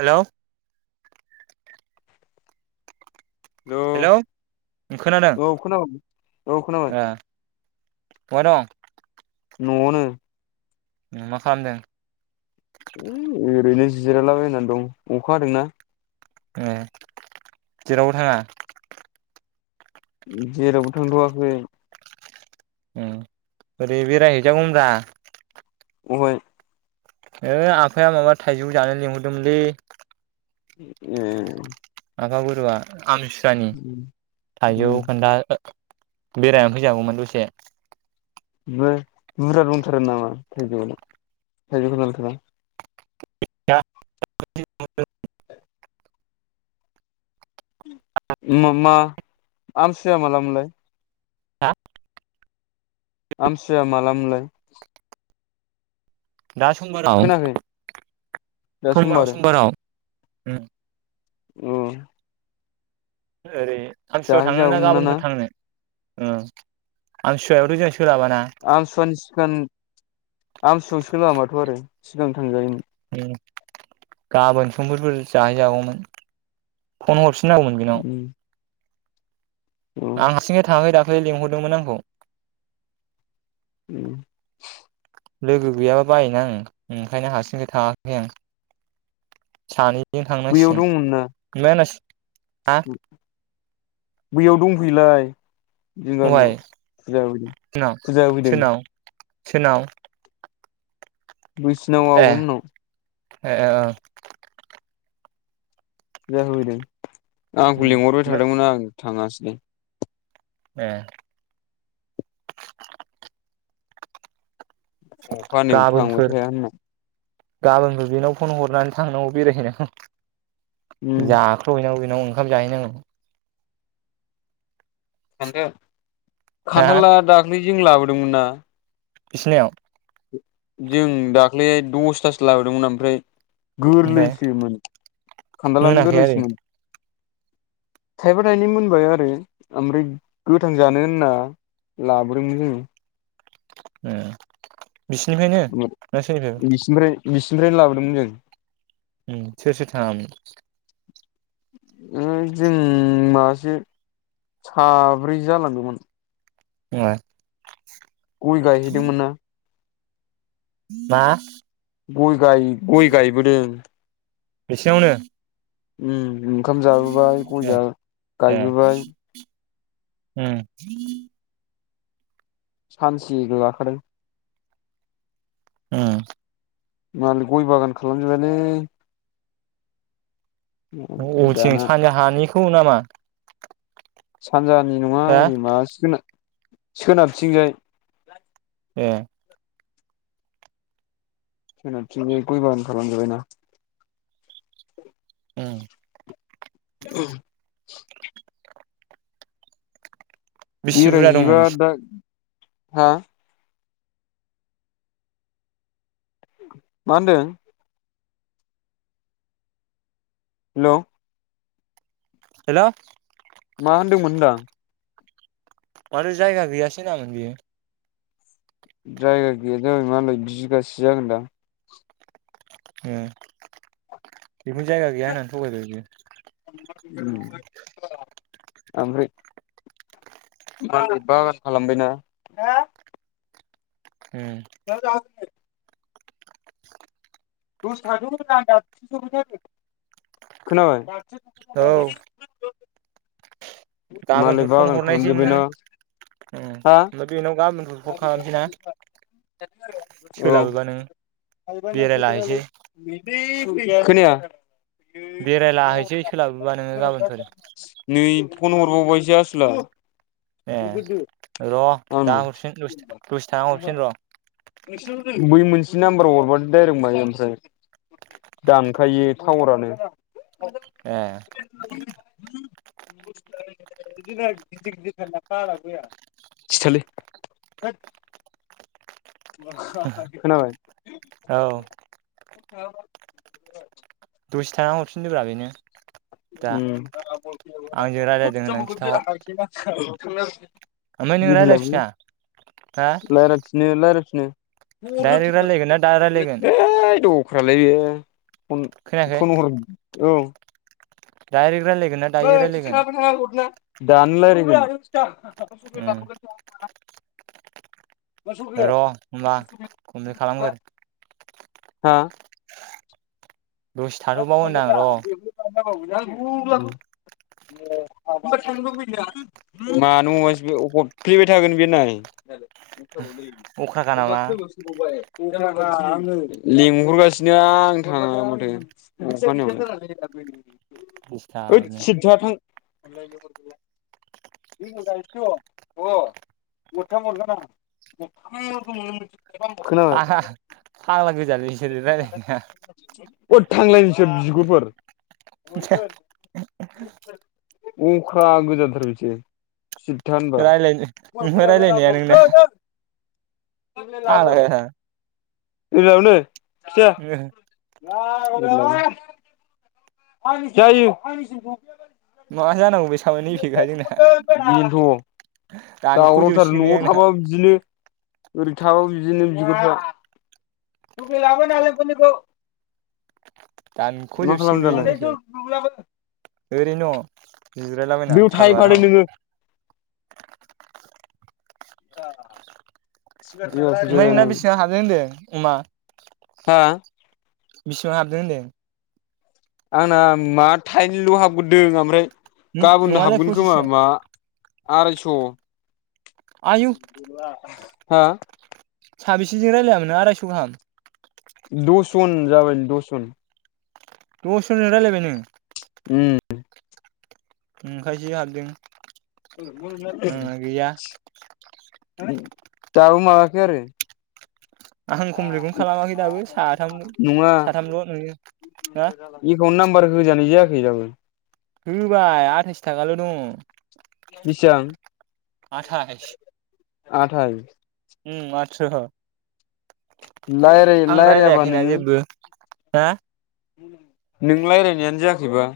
हेल' hello hello ओ खोनादों औ खोनाबाय औ खोनाबाय ओ बहा दं? न'आवनो। उम मा खालामदों? होइ ओरैनो जिरायलाबायनानै दं अखा हादोंना। ए जेरावबो थाङा? जेरावबो थांथ'वाखै। ओ ओरै बेरायहैजागौमोनब्रा। अहाय? है ओ आफाया माबा थाइजौ जानो लिंहरदोंमोनलै। ए आफा गुरुवा। आमथि सुवानि थाइजौ ओमफ्राय खान्थाल बेरायनानै फैजागौमोन दसे। बो बुर्जा दंथारो नामा थायजौआलाय [unintelligible] [unintelligible] मा मा आमथिसुवाया माला मोनलाय? हा आमथिसुवाया मालामोनलाय? दा समबाराव खोनाखै दा समबाराव समबार समबाराव। उम ओ। ओरै आमथिसुवायाव थांनो ना गाबोनफोर थांनो। ओ आमथिसुवायावथ जाहै आमथिसुवानि सिगां आमथिसुवायाव सोलाबाथ आरो सिगां थांजायोमोन। गाबोन समफोरफोर जाहैजागौमोन फन हरफि न नांगौ मोन बेनाव। उम औ आं हारसिङै थांआखै दा ख्लै लिंहरदोंमोन आंखौ। उम। लोगो गैयाबा बायोना आं ओंखायनो हारसिंखाय थाङाखै आं। सानै दिनै बैयाव दंमोन ना थांनांसिगोन [unintelligible] हा बैयाव दंफैयोलाय। जों गामियाव दहाय फुजा होफैदों सोरनाव फुजा होफैदों। सोरनाव सोरनाव। बैसिनाव ए आब'मोननाव। ए ओ ओं। जाहोदों। आंखौ लिंहरबाय थादोंमोन आं। थाङासिनो। ए अखा हानायाव थांबाय थाया होनना गाबोनबो बेनाव फन हरनानै थांनांगौ बेरायहैनांगौ उम जाख्र हैनांगौ बे न'आव ओंखाम जाहैनांगौ [unintelligible] हा खान्थालआ दाखलै जों लाबोदोंमोन ना? बिसिनाव जों दाख्लैहाय दसथासो लाबोदोंमोन ओमफ्राय ओमफ्राय गोरलैसोमोन खान्थालानो मोनाखै आरो गोरलैसोमोन थाइबा थाइनै मोनबाय आरो ओमफ्राय गोथां जानो होनना लाबोदोंमोन जोङो ए बिसिनिफ्रायनो ना सोरनिफ्राय बिसिनिफ्राय बिसिनिफ्रायनो लाबोदोंमोन जों उम सोर सोर थाङामोन जों मासे साब्रै जालांदोंमोन ए गय गायहैदोंमोन ना मा गय गाय गय गायबोदों बेसिनियावनो उम ओंखाम जाबोबाय गया गायबोबाय हम सानसे हो लाखादों हम मालाय गय बागान खालामजोबबायलै अबेथिं दाना सानजा हानि खौ नामा? सानजा नि नङा हो ओरै माबाथिं ओरै सोनाबथिंजाय ए सोनाब थिंजाय गय बागान खालाम जोबायना उम औ बेसि बुरजा दंमोन बेरायहैबा दा हा मा होनदों? हेल' हेल' मा होनदोंमोन होनदां माथो जायगा गैया सो होनामोन बेयो। जायगा गैया मालाय बिगासे जागोन दां। उम्म बेखोनो जायगा गैया होननानै थगायबाय बियो। ओमफ्राय मालाय बागान खालामबायना उम [unintelligible] [unintelligible] खोनाबाय औ [inaudible] मालाय गाबोनफोर बा फन बागान हरनायसै खालामजोब्बाय नोंनो ना उम हा ओमफ्राय बेनाव गाबोनफोर फन खालामसै ना औ। सोलाबोबा नोङो बेरायलाहैसै खोनाया बेरायलाहैसै सोलाबोबा नोङो गाबोनफोर। नै फन हरबावबायसो आसोला। ए र' दा हरफिन दसे दसे थाना हरफिन र'। बै मोनसे नाम्बाराव हरबादो डाइरेक्ट माइ ओमफ्राय दानखायो टावारानो। ए [inaudible] इदिनो गिदिर गिदिर बाला आना गया सिथालै थोथ। खोनाबाय औ [inaudible] दसे थाना हरफिनदोब्रा बेनो। दा उम्म आंजों रायलायदों होननानै खिन्थाहर [inaudible] ओमफ्राय नों गिहि लाबोलै रायलायफिना हा लायरथिनो लाराय डाइरेक्ट रायलायगोन ना दा रायलायगोन नो [inaudible] थै [unintelligible] फन फन हर औ दायरेख रायलाय। बा थांङा बा थांङा हरना। दानो रायलायगोन उम [inaudible] र' होनोमबा खननै खालामगोर। हा दसे थाथ'बाव होनां र'। [unintelligible] मानो अइस ब हरथेबाय थागोन बे नाय। अख्राखा अबेबा नामा खोम सोबावबाय। [unintelligible] लिंहरगासिनो आं थांङा माथो। [inaudible] ओइद दिसथाबनो सिददा थां। [unintelligible] खोनाबाय फांग्ला गोजालै बिसोर रायलारनाया। अद थांलाय नोंसोर बिगुरफोर। [unintelligible] अख्रा गोजाथार बिसोर। सिरिथा होनबा रायलायनो ओमफ्राय [inaudible] फाग्लाजाबायदां। अबेयावनो। [unintelligible] लावरा। जायो। [unintelligible] माबा जानांगौ बे साबा नैबेखा जोंना बेनोथ'। दावरावथार दानख'जोबसिगोन न'आव बे आंना थाबाबो बिदिनो। ओरै थाबाबो बिदिनो बिगुरफोरा [unintelligible] दानख'जोबसिगोन बे जोंनिखौ ओरैनो दङ। जिरायलाबायना बेयाव थाहैफादो कालभाराव। नोङो [unintelligible] नोंना जोलैनि बेसेबां हाबदों होनदों। मा? हा। बेसेबां हाबदों होनदों? आंना मा थाइनैल' हाबग्रोदों ओमफ्राय। गाबोननो नङालाय हाबगोन खोमा पसिसजों मा। आरायस'। आयौ उम गैला। हा। साबेसेजों रायज्लायामोन नों आरायस' गाहाम। दसजन जाबाय दसजन। दसजनजों रायज्लायबाय नों। उम। ओंखायसो हाबदों। आंना गैया [unintelligible] दाबो माबायाखै आरो? आं खमप्लिटखौनो खालामाखै दाबो साथाम [unintelligible] नङा साथामल' नोङो हा गिबियावनो नाम [unintelligible] जायाखै दाबो। होबाय आथाइस थाखाल दङ। बेसेबां? आथाइस आथाइ उम आतसाह। लायराय लायरायाबानो जेबो हा नों रायजलायनायानो जायाखैबा।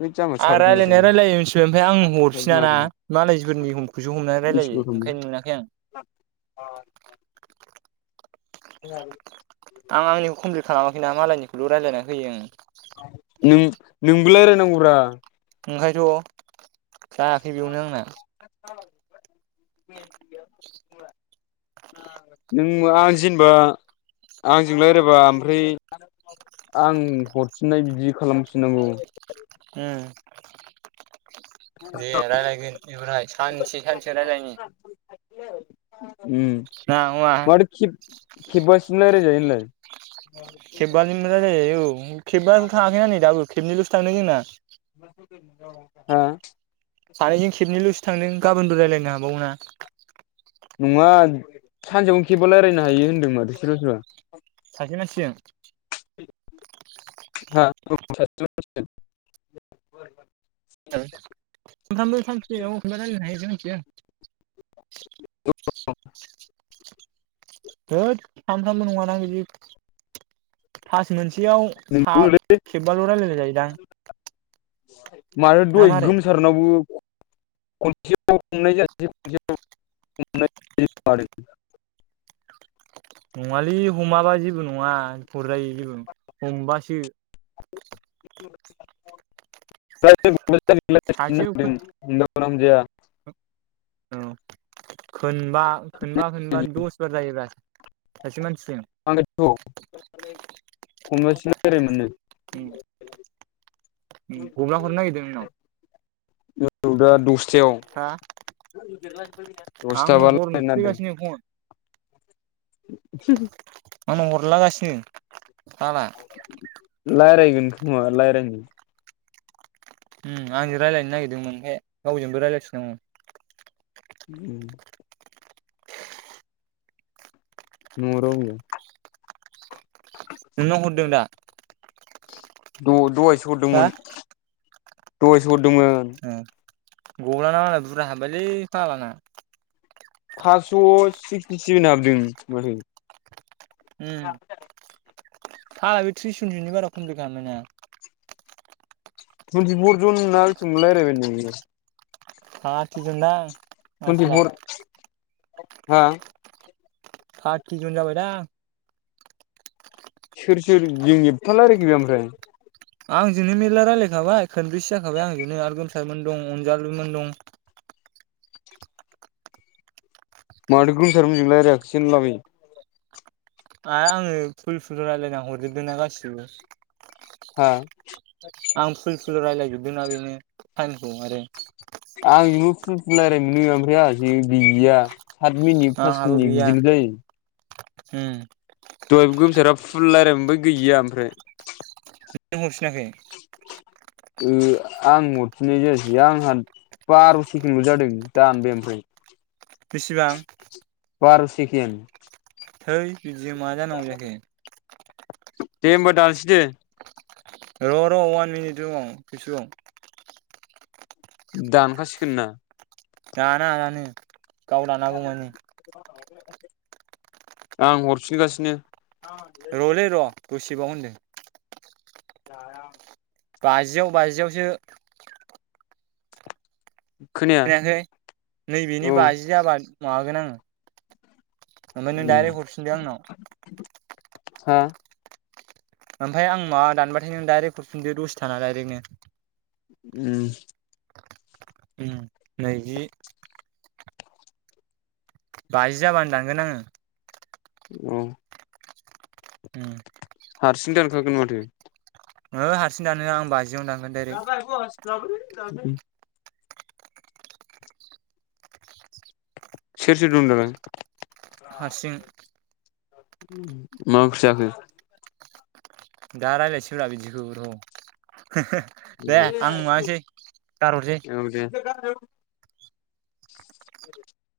है जाम्बा आं रायलायनाया सालबिमारिनि रायलायो मिथिबाय ओमफाय आं हरफिनाना सालबिमारिनि मालायफोरनि हमखौस हमनानै रायलायो मिथिगौ खोमा ओंखायनो मोनाखै आं। [inaudible] आं आंनिखौ खम्फिट खालामाखैना मालायनिखौल रायलायना होयो आङो। लाराय नांगौब्रा ओंखायोथ जायाखै बेयावनो आंना। [inaudible] बेयाव नों आं जेनबा आंजों रायलायबा ओमफ्राय आं हरफिननाय बिदि खालामफिननांगौ। उम [inaudible] दे रायलायगोन एबारहाय सानसे सानसे रायलायनि हेलौ [inaudible] उम ना नङा माथो खेब-खेबासिम रायलाय जायो। लाय खेबा जोंनो रालाय जायो औ। उम खेबायानो थाङाखै ना दाबोेनै खेबनैल स थांदों जोंना [inaudible] हा सानै जों खिबनैलुस - थांदों गाबोनबो रायलायनो हाबाव ना? नङा सानसेयावनो खेबा रायल्लायनो हायो होन्दों मादथो सोरबा सोरबा। बेनासजों [inaudible] ओं [unintelligible] सानसेयाव रायलायनो हायो जों [unintelligible] औ। होद सानफ्रामबो नङाना बिदि फास मोनसे याव सा नंगौलै खेबबाल' रायज्लाय जायोदां! [inaudible] माथो ना दहाय मारै गोमसारनावबो [unintelligible] नङालै हमाबा जेबो नङा हुरजायो जेबो हमबासो। [unintelligible] सासेयाव खो [unintelligible] सोमजाया औ। खोनबा खोनबा खोनबा दस बार जायोब्रा सासे मानसि आंगथ' [unintelligible] खनबासिम बेरायमोननो ओम गब्ला हरनो नायगिरदों नोंनाव? औ दा दस सेव हा आंनाव हरफैगासिनो फन [unintelligible] आंनाव हरलागासिनो साला रायलायगोन खोमा रायलायो ओम आंजों रायलायनो नागिरदोंमोन फाय गावजोंबो रायलायफिननांगौनो ओम उम नुवा रावबो। [unintelligible] नोंनाव हरदों दा द दहायसो हरदोंमोन। हो दहायसो हरदोंमोन दोंमोन गल्बाना मालाय बुरजा हाबबायलै फाग्लाना फासस' सिक्सटिसेभेन हाबदों मारै उम था बे थ्रिस जन जनिबो बारा खमफ्लिथ खालामबायना। थुनथिफरजन ना बेसेबां लारायबायनो बियो। [unintelligible] दां आसोला। टुइन्टिफर हा थाथिजन जाबाय दां। सोर सोर जों एबफा रालायखो बे ओमफ्राय। आंजोनो मेरला रालायखाबाय खोनब्रैसो जाखाबाय आंजोंनो आरो गोमसारमोन दं अनजलिुमोन दं। माथो गोमसारमोनजों लायाखैसो होनलाबायो। आर आङो फुल फुल रायलायना हरजोबदों ना गासिबो। हा। आं फुल फु ल रायज्लायजोबदोंना बेनो टाइमखौ आरो। आं जोंबो फुफु रायलायनो मोनो ओमफ्राय आंहासो गैया। सात मिनिक फास मिनिक बिदिल जायो। हुम। दहायबो गोमसारा फुल लायरायनो मोनबाय गैया ओमफ्राय। [unintelligible] हरफिनाखै। ओ आं हरफिननाय जायासै आंहा बार' सेकेन्डल' जादों दानबाय ओमफ्राय। बेसेबां? बार' सेकेन्ड। थै बिदिजों मा जानांगौ जाखो। दे होमबा दानोसै दे। र' र' अवान मिनिट दङ खेबसेबाव। दानखासिगोन ना। दाना दानो। गाव दानागौ मानि। आं हरफिनगासिनो। र' लै र'। दसेबाव होनदों। [inaudible] बाजियाव बाजियावसो। खोनाया खोनायाखै नैबेनि औ बाजि जाबा मागोन आङो। ओमफाय नों दाइरेक हरफिनदो आंनाव। हा। ओमफाय आं माबा दानाबाथाय नों दायरेक हरफिनदो दसे थाना दाइरेकनो। उम। उम नैजि बाजि जाबानो दानगोन आंङो। औ उम हारसिं दानखागोन माथो। हो हारसिं दानहोआ आं बाजि जि आवनो दानगोन दायरेक। [unintelligible] सेर सोर दं दालाय? हारसिं मा ओंख्रि जाखो? दा रायलायसैरा बिदिखौ र' दे आं मासै गारहरसै औ [unintelligible]